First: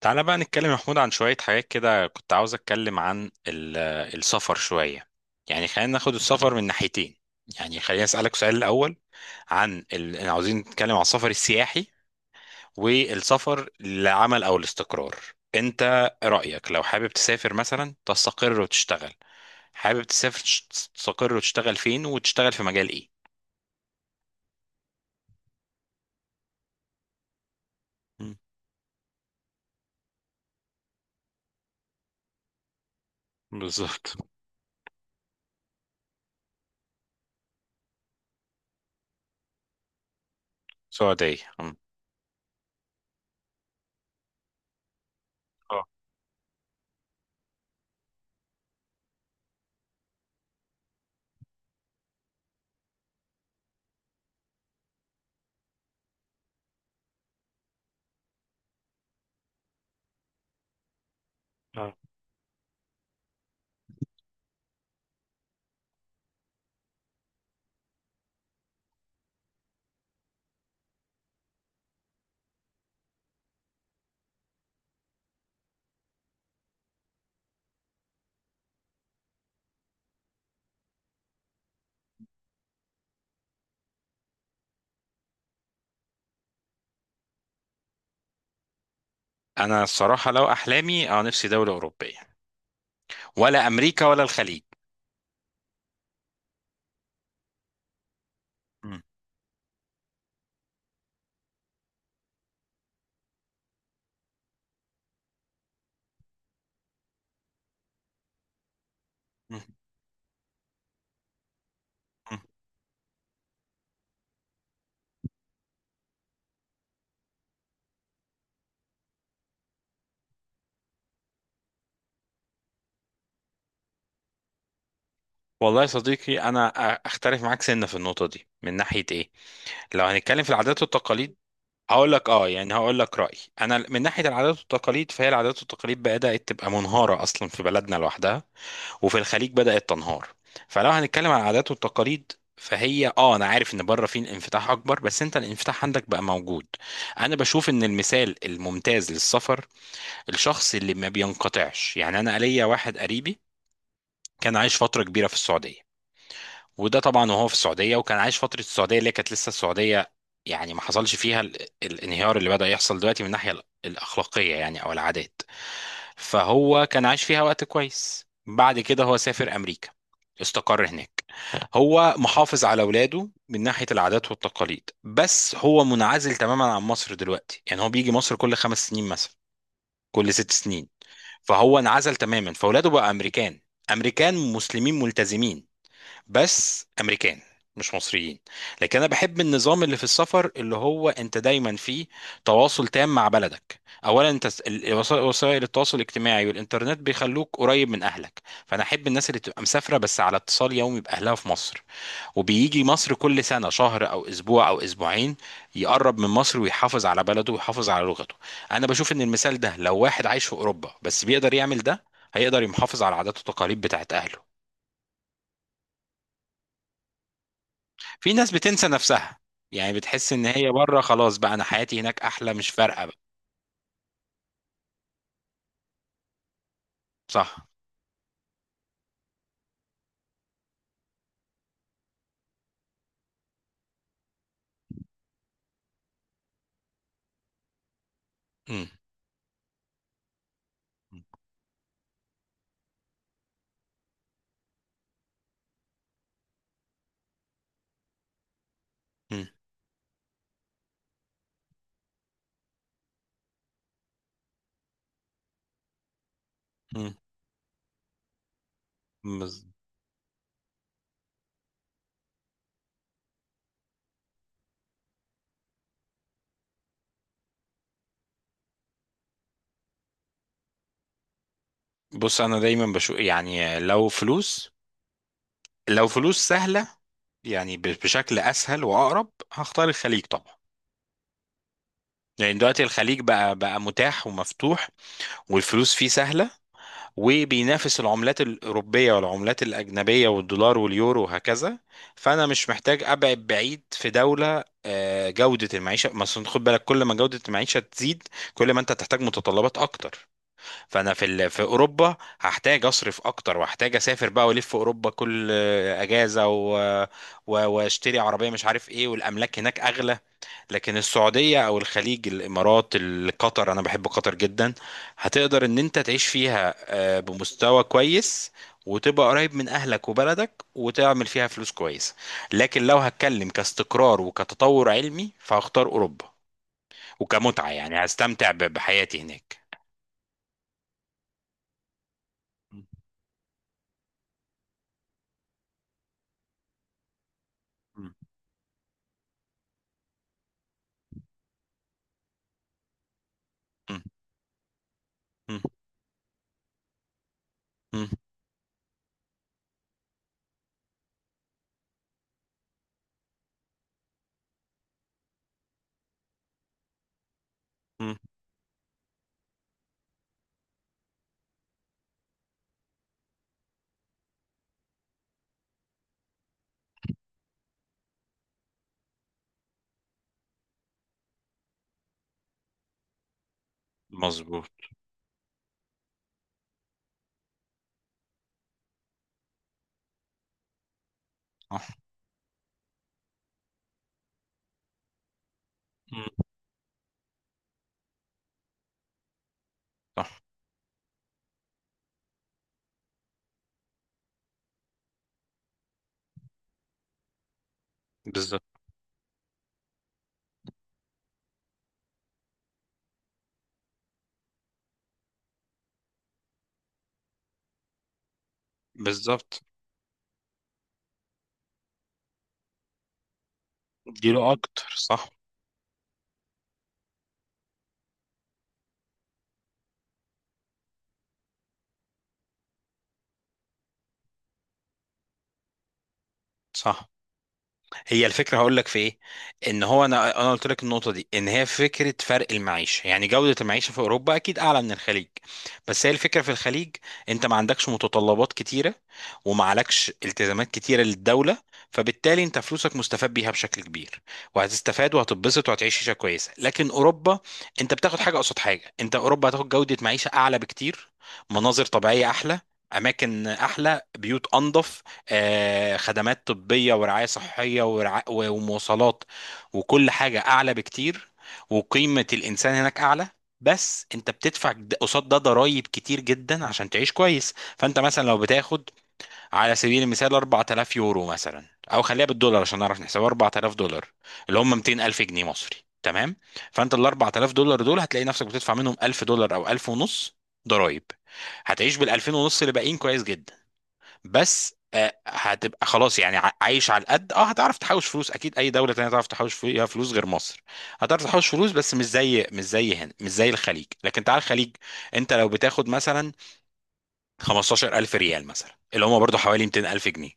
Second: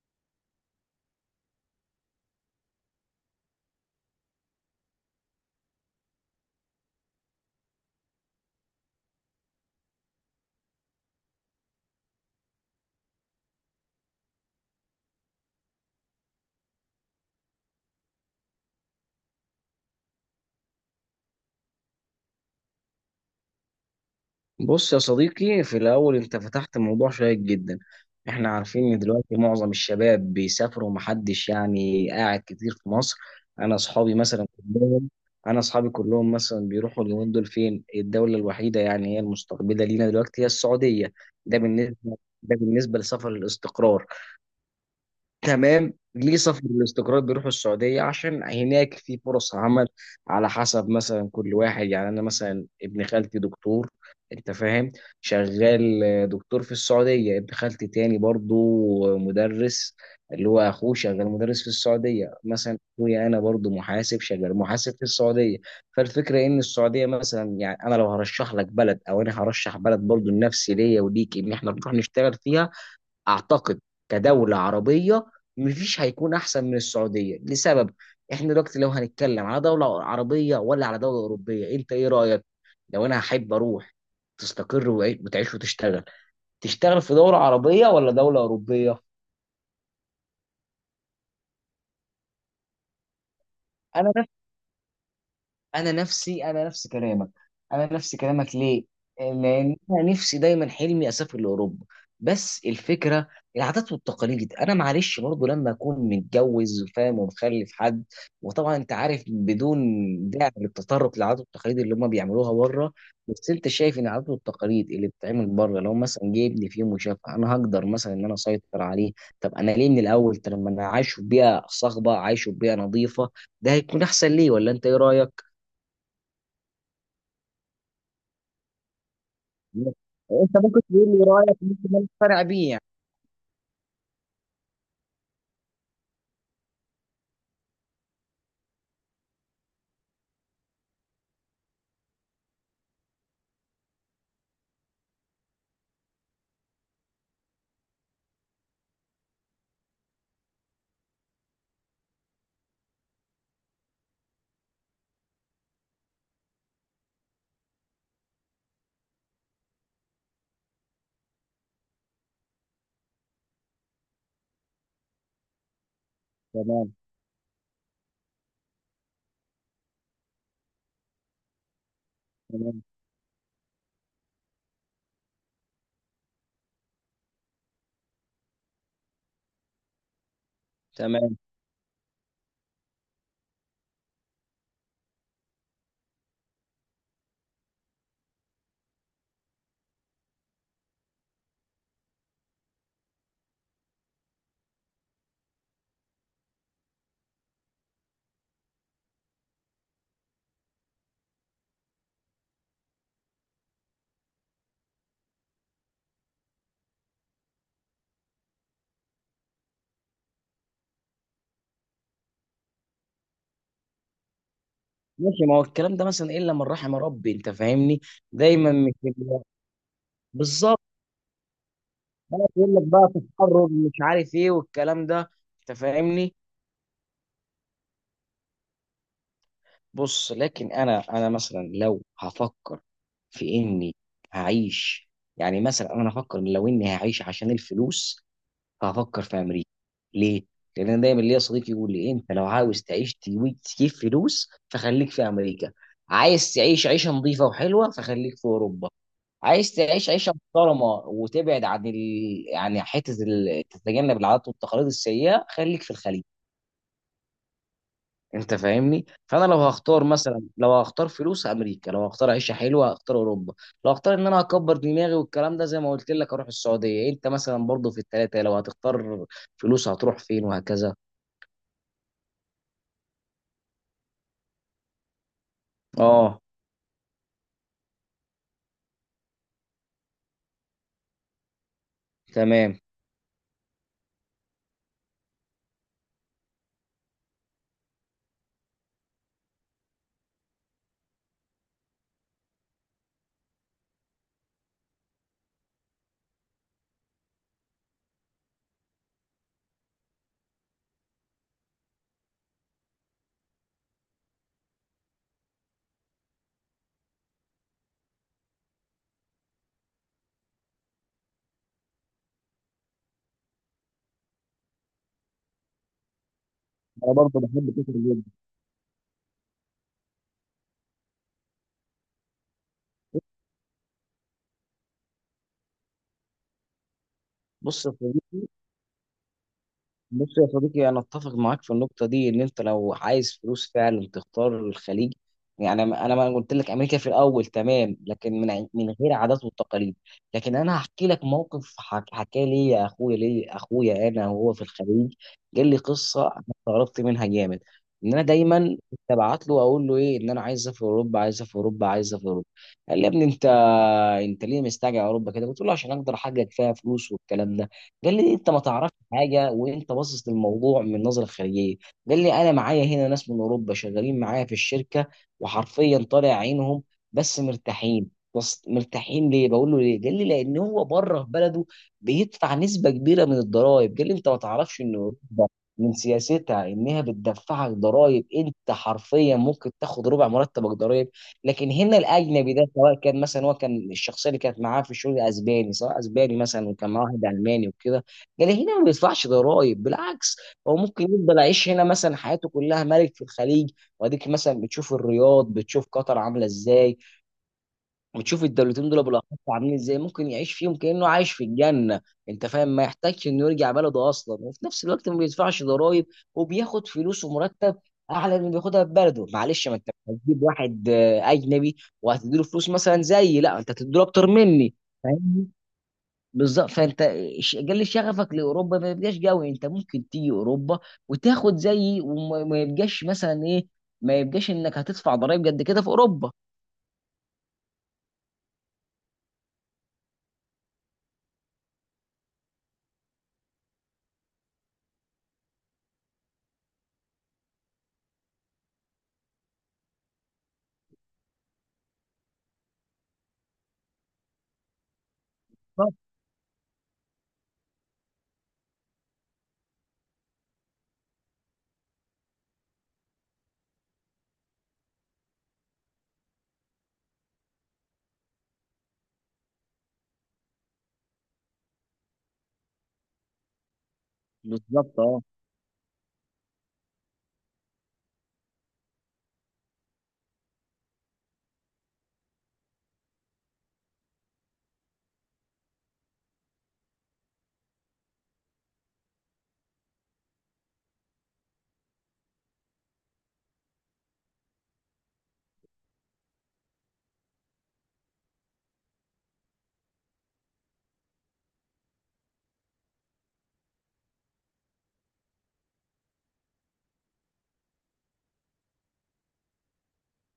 تعالى بقى نتكلم يا محمود عن شوية حاجات كده. كنت عاوز أتكلم عن السفر شوية. يعني خلينا ناخد السفر من ناحيتين. يعني خلينا أسألك سؤال الأول عن إحنا عاوزين نتكلم عن السفر السياحي والسفر للعمل أو الاستقرار. أنت رأيك لو حابب تسافر مثلا تستقر وتشتغل، حابب تسافر تستقر وتشتغل فين، وتشتغل في مجال إيه؟ بص يا صديقي، في الأول أنت فتحت موضوع شيق جدا. مم. إحنا عارفين إن دلوقتي معظم الشباب بيسافروا ومحدش يعني قاعد كتير في مصر. أنا أصحابي بالظبط. مثلا كلهم أنا أصحابي كلهم مثلا بيروحوا اليومين دول. فين الدولة الوحيدة يعني هي المستقبلة لينا دلوقتي؟ هي السعودية. سعودية ده أم. بالنسبة ده بالنسبة لسفر الاستقرار. اه. تمام، ليه سافر الاستقرار بيروحوا السعودية؟ عشان هناك في فرص عمل، على حسب مثلا كل واحد. يعني أنا مثلا ابن خالتي دكتور، أنت فاهم، شغال آه، دكتور في السعودية. ابن خالتي تاني برضو مدرس، اللي هو أخوه، شغال مدرس في اه. السعودية. مثلا أخويا أنا برضو محاسب، شغال محاسب في السعودية. فالفكرة إن السعودية مثلا، يعني أنا لو هرشح لك بلد، أو أنا هرشح بلد برضو لنفسي ليا وليك إن إحنا نروح نشتغل فيها، اعتقد كدوله عربيه مفيش هيكون احسن من السعوديه. لسبب، احنا دلوقتي لو هنتكلم على دوله عربيه ولا على دوله اوروبيه، انت ايه رايك؟ لو انا هحب اروح تستقر وتعيش وتشتغل، تشتغل في دوله عربيه ولا دوله اوروبيه؟ أنا الصراحة لو أحلامي نفسي دولة أوروبية، ولا أمريكا، ولا الخليج. انا نفسي انا نفس كلامك انا نفس كلامك. ليه؟ مم. لان انا نفسي دايما حلمي اسافر لاوروبا. بس الفكره، العادات والتقاليد، انا معلش برضه لما اكون متجوز، فاهم، ومخلف حد. وطبعا انت عارف مم. بدون داعي للتطرق للعادات والتقاليد اللي هم مم. بيعملوها بره. بس انت شايف ان العادات والتقاليد اللي بتتعمل بره، لو مثلا جايبني في يوم وشافها، انا هقدر مثلا ان انا اسيطر عليه؟ طب انا ليه من الاول؟ طب لما انا عايشه في بيئه صاخبه، عايشه في بيئه نظيفه، ده هيكون احسن ليه، ولا انت ايه رايك؟ والله يا صديقي، انا اختلف معاك سنه في النقطه دي من ناحيه ايه. لو هنتكلم في انت ممكن العادات تقول لي والتقاليد، رايك، ممكن انا هقول لك اقتنع بيه يعني يعني. هقول لك رايي، انا من ناحيه العادات والتقاليد فهي العادات والتقاليد بدات تبقى منهاره اصلا في بلدنا لوحدها. وفي الخليج بدات تنهار. فلو هنتكلم عن العادات والتقاليد، فهي انا عارف ان بره في انفتاح اكبر، بس انت الانفتاح عندك بقى موجود. انا بشوف ان المثال الممتاز للسفر الشخص اللي ما بينقطعش. يعني انا ليا واحد قريبي كان عايش فتره كبيره في السعوديه. وده طبعا، وهو في السعوديه، وكان عايش فتره السعوديه اللي هي كانت لسه السعوديه، يعني ما حصلش فيها الانهيار اللي بدأ يحصل دلوقتي من الناحيه الاخلاقيه، يعني او العادات. فهو تمام، كان عايش فيها وقت كويس. بعد كده هو سافر امريكا، استقر هناك. هو محافظ على تمام، اولاده من ناحيه العادات والتقاليد، بس هو منعزل تماما عن مصر دلوقتي. يعني هو بيجي مصر كل خمس سنين مثلا، كل ست سنين. تمام. فهو انعزل تماما، فاولاده بقى امريكان. امريكان مسلمين ملتزمين، بس امريكان، مش مصريين. لكن انا بحب النظام اللي في السفر اللي هو انت دايما فيه تواصل تام مع بلدك. اولا، انت وسائل التواصل الاجتماعي والانترنت بيخلوك قريب من اهلك. فانا احب الناس اللي تبقى مسافره بس على اتصال يومي باهلها في مصر، وبيجي مصر كل سنه شهر او اسبوع او اسبوعين، يقرب من مصر ويحافظ على بلده ويحافظ على لغته. انا بشوف ان المثال ده، لو واحد عايش في اوروبا بس بيقدر يعمل ده، هيقدر يحافظ على عادات وتقاليد بتاعت اهله. ماشي، ما هو الكلام ده مثلا الا من رحم ربي، انت فاهمني. في ناس دايما بتنسى مش نفسها، بيبقى- يعني بتحس ان هي بالظبط. بره خلاص، بقى انا حياتي هناك انا احلى مش بقول لك فارقه بقى بقى. تحرر مش عارف ايه والكلام ده، انت فاهمني. صح. بص، لكن انا مثلا لو هفكر في اني هعيش، يعني مثلا انا هفكر إن لو اني هعيش عشان الفلوس، مم. فهفكر في امريكا. ليه؟ لان انا دايما ليا صديق يقول لي، انت لو عاوز تعيش تجيب فلوس فخليك في امريكا. عايز تعيش عيشه نظيفه وحلوه فخليك في اوروبا. مم. عايز تعيش عيشه محترمه وتبعد عن ال... يعني حته ال... تتجنب العادات والتقاليد السيئه خليك في الخليج. مم. انت فاهمني. فانا لو بز- هختار مثلا، لو هختار فلوس، امريكا. لو هختار عيشه حلوه هختار اوروبا. لو هختار ان انا اكبر دماغي والكلام ده زي ما قلت لك اروح السعوديه. انت مثلا برضو في الثلاثه لو هتختار، فلوس هتروح فين وهكذا؟ بص انا دايما بشوف، يعني لو فلوس، لو فلوس اه، سهله، يعني بشكل اسهل واقرب هختار الخليج طبعا. يعني تمام. دلوقتي الخليج بقى متاح ومفتوح، والفلوس فيه سهله، وبينافس العملات الأوروبية والعملات الأجنبية والدولار واليورو وهكذا. فأنا مش محتاج أبعد بعيد في دولة. جودة المعيشة مثلا، خد بالك كل ما جودة المعيشة تزيد، كل ما أنت تحتاج متطلبات أكتر. فأنا في أوروبا هحتاج أصرف أكتر، وهحتاج أسافر بقى وألف في أوروبا كل أجازة، وأشتري عربية مش عارف إيه، والأملاك هناك أغلى. لكن السعودية أو الخليج، الإمارات، قطر، أنا بحب قطر جدا. هتقدر إن أنت تعيش فيها انا برضو بحب بمستوى كتر جدا. كويس، وتبقى قريب من أهلك وبلدك وتعمل فيها فلوس كويسة. لكن لو هتكلم كاستقرار وكتطور علمي فهختار أوروبا، وكمتعة بص يا يعني صديقي، هستمتع بحياتي هناك. بص يا صديقي، انا اتفق معاك في النقطه دي، ان انت م-. لو عايز فلوس فعلا تختار الخليج. يعني انا ما قلت لك امريكا في الاول تمام، م-. لكن من غير عادات والتقاليد. لكن انا هحكي لك موقف حكى لي يا اخويا، لي م-. اخويا انا وهو في الخليج. م-. قال لي قصه، انا استغربت منها جامد. م-. ان انا دايما كنت ابعت له، اقول له ايه، ان انا عايز اسافر اوروبا، عايز اسافر اوروبا، عايز اسافر اوروبا. قال لي، يا ابني انت ليه مستعجل على اوروبا كده؟ قلت له عشان اقدر احقق فيها فلوس والكلام ده. قال م. لي، انت ما تعرفش حاجه، وانت باصص للموضوع من نظره خارجيه. قال لي، انا معايا هنا ناس من اوروبا شغالين معايا في الشركه، وحرفيا طالع عينهم، بس مرتاحين. ليه؟ بقول له ليه. قال لي، لان هو بره في بلده بيدفع نسبه كبيره من الضرائب. قال لي، انت ما مظبوط. تعرفش ان اوروبا من سياستها انها بتدفعك ضرائب، انت حرفيا ممكن تاخد ربع مرتبك ضرائب. لكن صح. هنا الاجنبي ده، سواء كان مثلا، هو كان الشخصيه اللي كانت معاه في الشغل اسباني، سواء م-. اسباني مثلا، وكان معاه واحد الماني وكده. قال لي، هنا ما بيدفعش ضرائب، بالعكس. صح. هو ممكن يفضل عايش هنا مثلا حياته كلها ملك في الخليج. واديك مثلا بتشوف الرياض، بتشوف قطر عامله ازاي، وتشوف بالظبط. الدولتين دول بالاخص عاملين ازاي، ممكن يعيش فيهم كانه عايش في الجنه. انت فاهم، ما يحتاجش انه يرجع بلده اصلا، وفي نفس الوقت ما بيدفعش ضرائب، وبياخد فلوس ومرتب اعلى من اللي بياخدها في بلده. بالظبط. معلش، ما انت مش هتجيب واحد آه، اجنبي وهتديله فلوس مثلا زيي، لا، انت هتديله اكتر اديله مني، أكتر، صح. فاهمني. بالظبط. فانت قل شغفك لاوروبا، ما يبقاش قوي. انت ممكن تيجي اوروبا وتاخد زيي، وما ما يبقاش مثلا ايه، ما يبقاش انك هتدفع ضرائب قد كده في اوروبا. صح. هي الفكره هقول لك في ايه، ان هو انا قلت لك النقطه دي، ان هي فكره فرق المعيشه يعني جوده المعيشه في اوروبا اكيد اعلى من الخليج. بس هي الفكره في الخليج، انت ما عندكش متطلبات كتيره، وما عليكش التزامات كتيره للدوله، فبالتالي انت فلوسك مستفاد بيها بشكل كبير، وهتستفاد وهتتبسط بالظبط، وهتعيش عيشه كويسه. لكن اوروبا، انت بتاخد حاجه قصاد حاجه، انت اوروبا هتاخد جوده معيشه اعلى بكتير، مناظر طبيعيه احلى، اماكن احلى، بيوت انظف، خدمات طبية، ورعاية صحية ومواصلات، وكل حاجة أعلى بكتير، وقيمة الإنسان هناك أعلى. بس أنت بتدفع بالظبط. اه، قصاد ده ضرايب كتير جدا عشان تعيش كويس. فأنت مثلا لو بتاخد على سبيل المثال 4000 يورو مثلا، أو خليها بالدولار عشان نعرف نحسبها $4000، اللي هم 200 ألف جنيه مصري. تمام. فأنت ال $4000 دول هتلاقي نفسك بتدفع منهم $1000 أو 1000 ونص ضرايب. هتعيش بال 2000 ونص اللي باقيين كويس جدا. بس هتبقى خلاص، يعني عايش على القد. اه هتعرف تحوش فلوس اكيد، اي دوله تانية تعرف تحوش فيها فلوس غير مصر. هتعرف تحوش فلوس بس مش زي هنا، مش زي الخليج. لكن تعال الخليج، انت لو بتاخد مثلا 15000 ريال مثلا، اللي هم برضو حوالي 200000 جنيه.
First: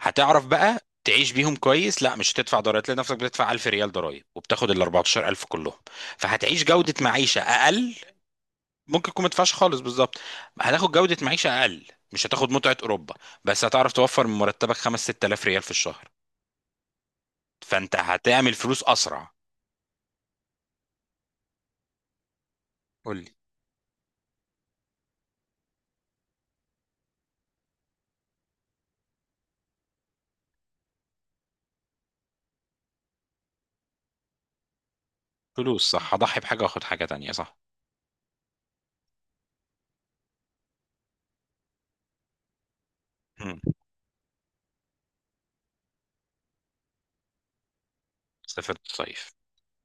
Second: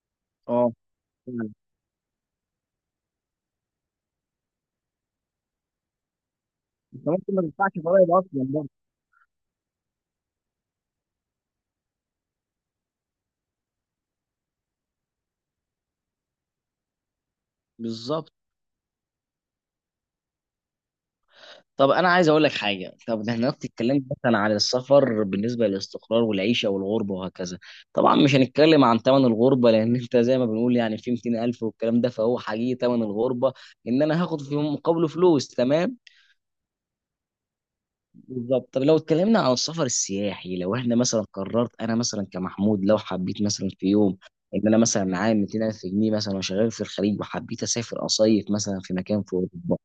هتعرف اه، بقى تعيش فعلا. بيهم كويس. لا مش هتدفع ضرائب، لنفسك بتدفع 1000 ريال ضرائب، وبتاخد ال 14000 كلهم. فهتعيش جوده انت ممكن معيشه ما تدفعش اقل. ضرايب اصلا برضه. ممكن يكون مدفعش خالص، بالظبط. هتاخد جودة معيشة أقل. مش هتاخد متعة أوروبا. بس هتعرف توفر من مرتبك 5 6000 ريال في الشهر. فأنت بالظبط. هتعمل فلوس أسرع. طب انا عايز اقول لك حاجه. قول طب ده لي. احنا دلوقتي اتكلمنا مثلا على السفر بالنسبه للاستقرار والعيشه والغربه وهكذا. طبعا مش هنتكلم عن ثمن الغربه، لان انت زي ما بنقول يعني في 200,000 والكلام ده، فهو حقيقي ثمن الغربه، ان انا هاخد في مقابله فلوس. فلوس تمام، صح، هضحي بحاجة وآخد حاجة تانية، صح. بالظبط. طب لو اتكلمنا عن السفر السياحي. لو احنا مثلا قررت، انا مثلا كمحمود، لو حبيت مم. مثلا في يوم ان انا مثلا معايا 200,000 جنيه مثلا، وشغال في الخليج، وحبيت اسافر اصيف مثلا سافرت في مكان في صيف اوروبا،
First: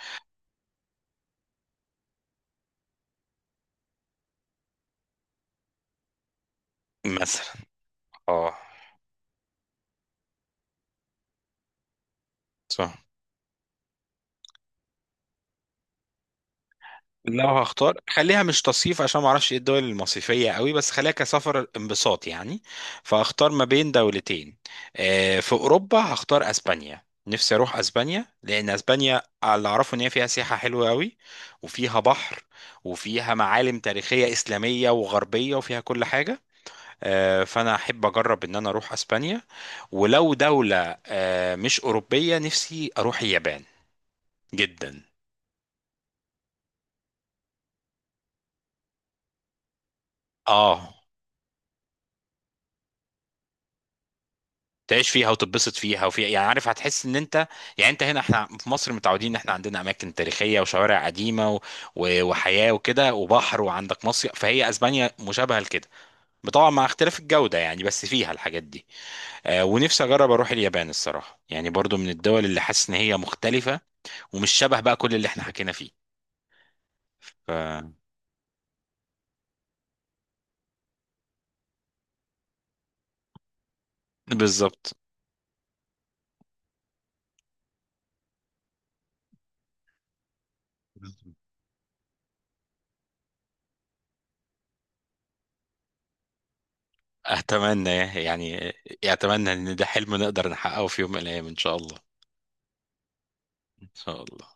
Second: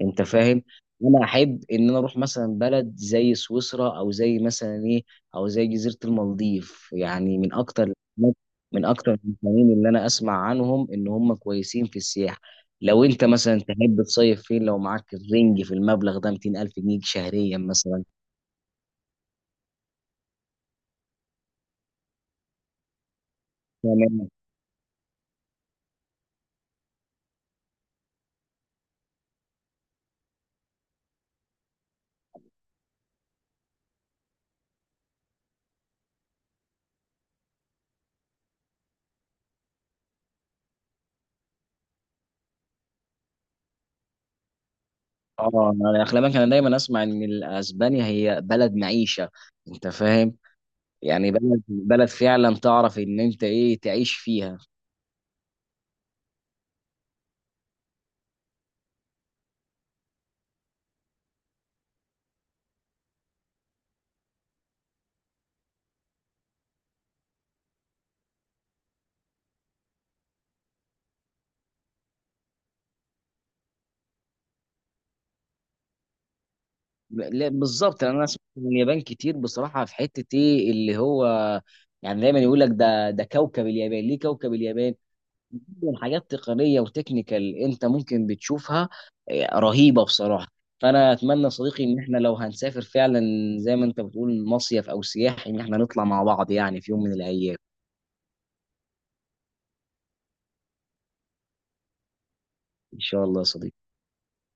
انت فاهم. انا احب ان انا اروح مثلا بلد زي سويسرا، او زي مثلا ايه، او زي جزيره المالديف، يعني من مثلا. اكتر، اه. المكانين اللي انا اسمع عنهم ان هم كويسين في السياحه. لو صح. انت مثلا تحب تصيف فين، لو معاك الرينج في المبلغ ده 200,000 الف جنيه لو شهريا هختار مثلا؟ خليها مش تصيف عشان ما اعرفش ايه الدول المصيفيه قوي، بس خليها كسفر انبساط يعني. فهختار ما بين تمام. دولتين. في اوروبا هختار اسبانيا. نفسي اروح اسبانيا لان اسبانيا، على اللي اعرفه، ان هي فيها سياحه حلوه قوي، وفيها بحر، وفيها معالم تاريخيه اسلاميه وغربيه وفيها كل حاجه. فانا احب اجرب ان انا اروح اسبانيا. ولو دوله مش اوروبيه، نفسي اروح اليابان جدا. اه، انا اخلاقك، انا دايما اسمع ان ال- اسبانيا هي بلد معيشه، انت فاهم، اه. يعني بلد، فعلا تعرف ان انت ايه تعيش فيها. تعيش فيها وتتبسط فيها وفي، يعني عارف هتحس ان انت، يعني انت هنا احنا في مصر متعودين ان احنا عندنا اماكن تاريخيه وشوارع قديمه وحياه وكده وبحر وعندك مصيف. فهي اسبانيا مشابهه لكده، طبعا مع اختلاف الجوده يعني، بس فيها الحاجات دي. ونفسي اجرب اروح اليابان الصراحه، يعني برضو من الدول اللي حاسس ان هي مختلفه، ومش شبه بقى كل اللي احنا حكينا فيه. لا ف... بالظبط، لأن انا سمعت من اليابان كتير بصراحه، في حته ايه اللي هو يعني، دايما يقول لك ده، كوكب اليابان. ليه كوكب اليابان؟ بالظبط. من حاجات تقنيه وتكنيكال انت ممكن بتشوفها، إيه، رهيبه بصراحه. فانا اتمنى يا صديقي، ان احنا لو هنسافر فعلا زي ما انت بتقول مصيف او سياحي، ان احنا نطلع مع بعض يعني في يوم من الايام. اتمنى يعني. اتمنى ان ده حلم نقدر نحققه في يوم من الايام ان شاء الله. ان شاء الله يا ان صديقي. شاء الله.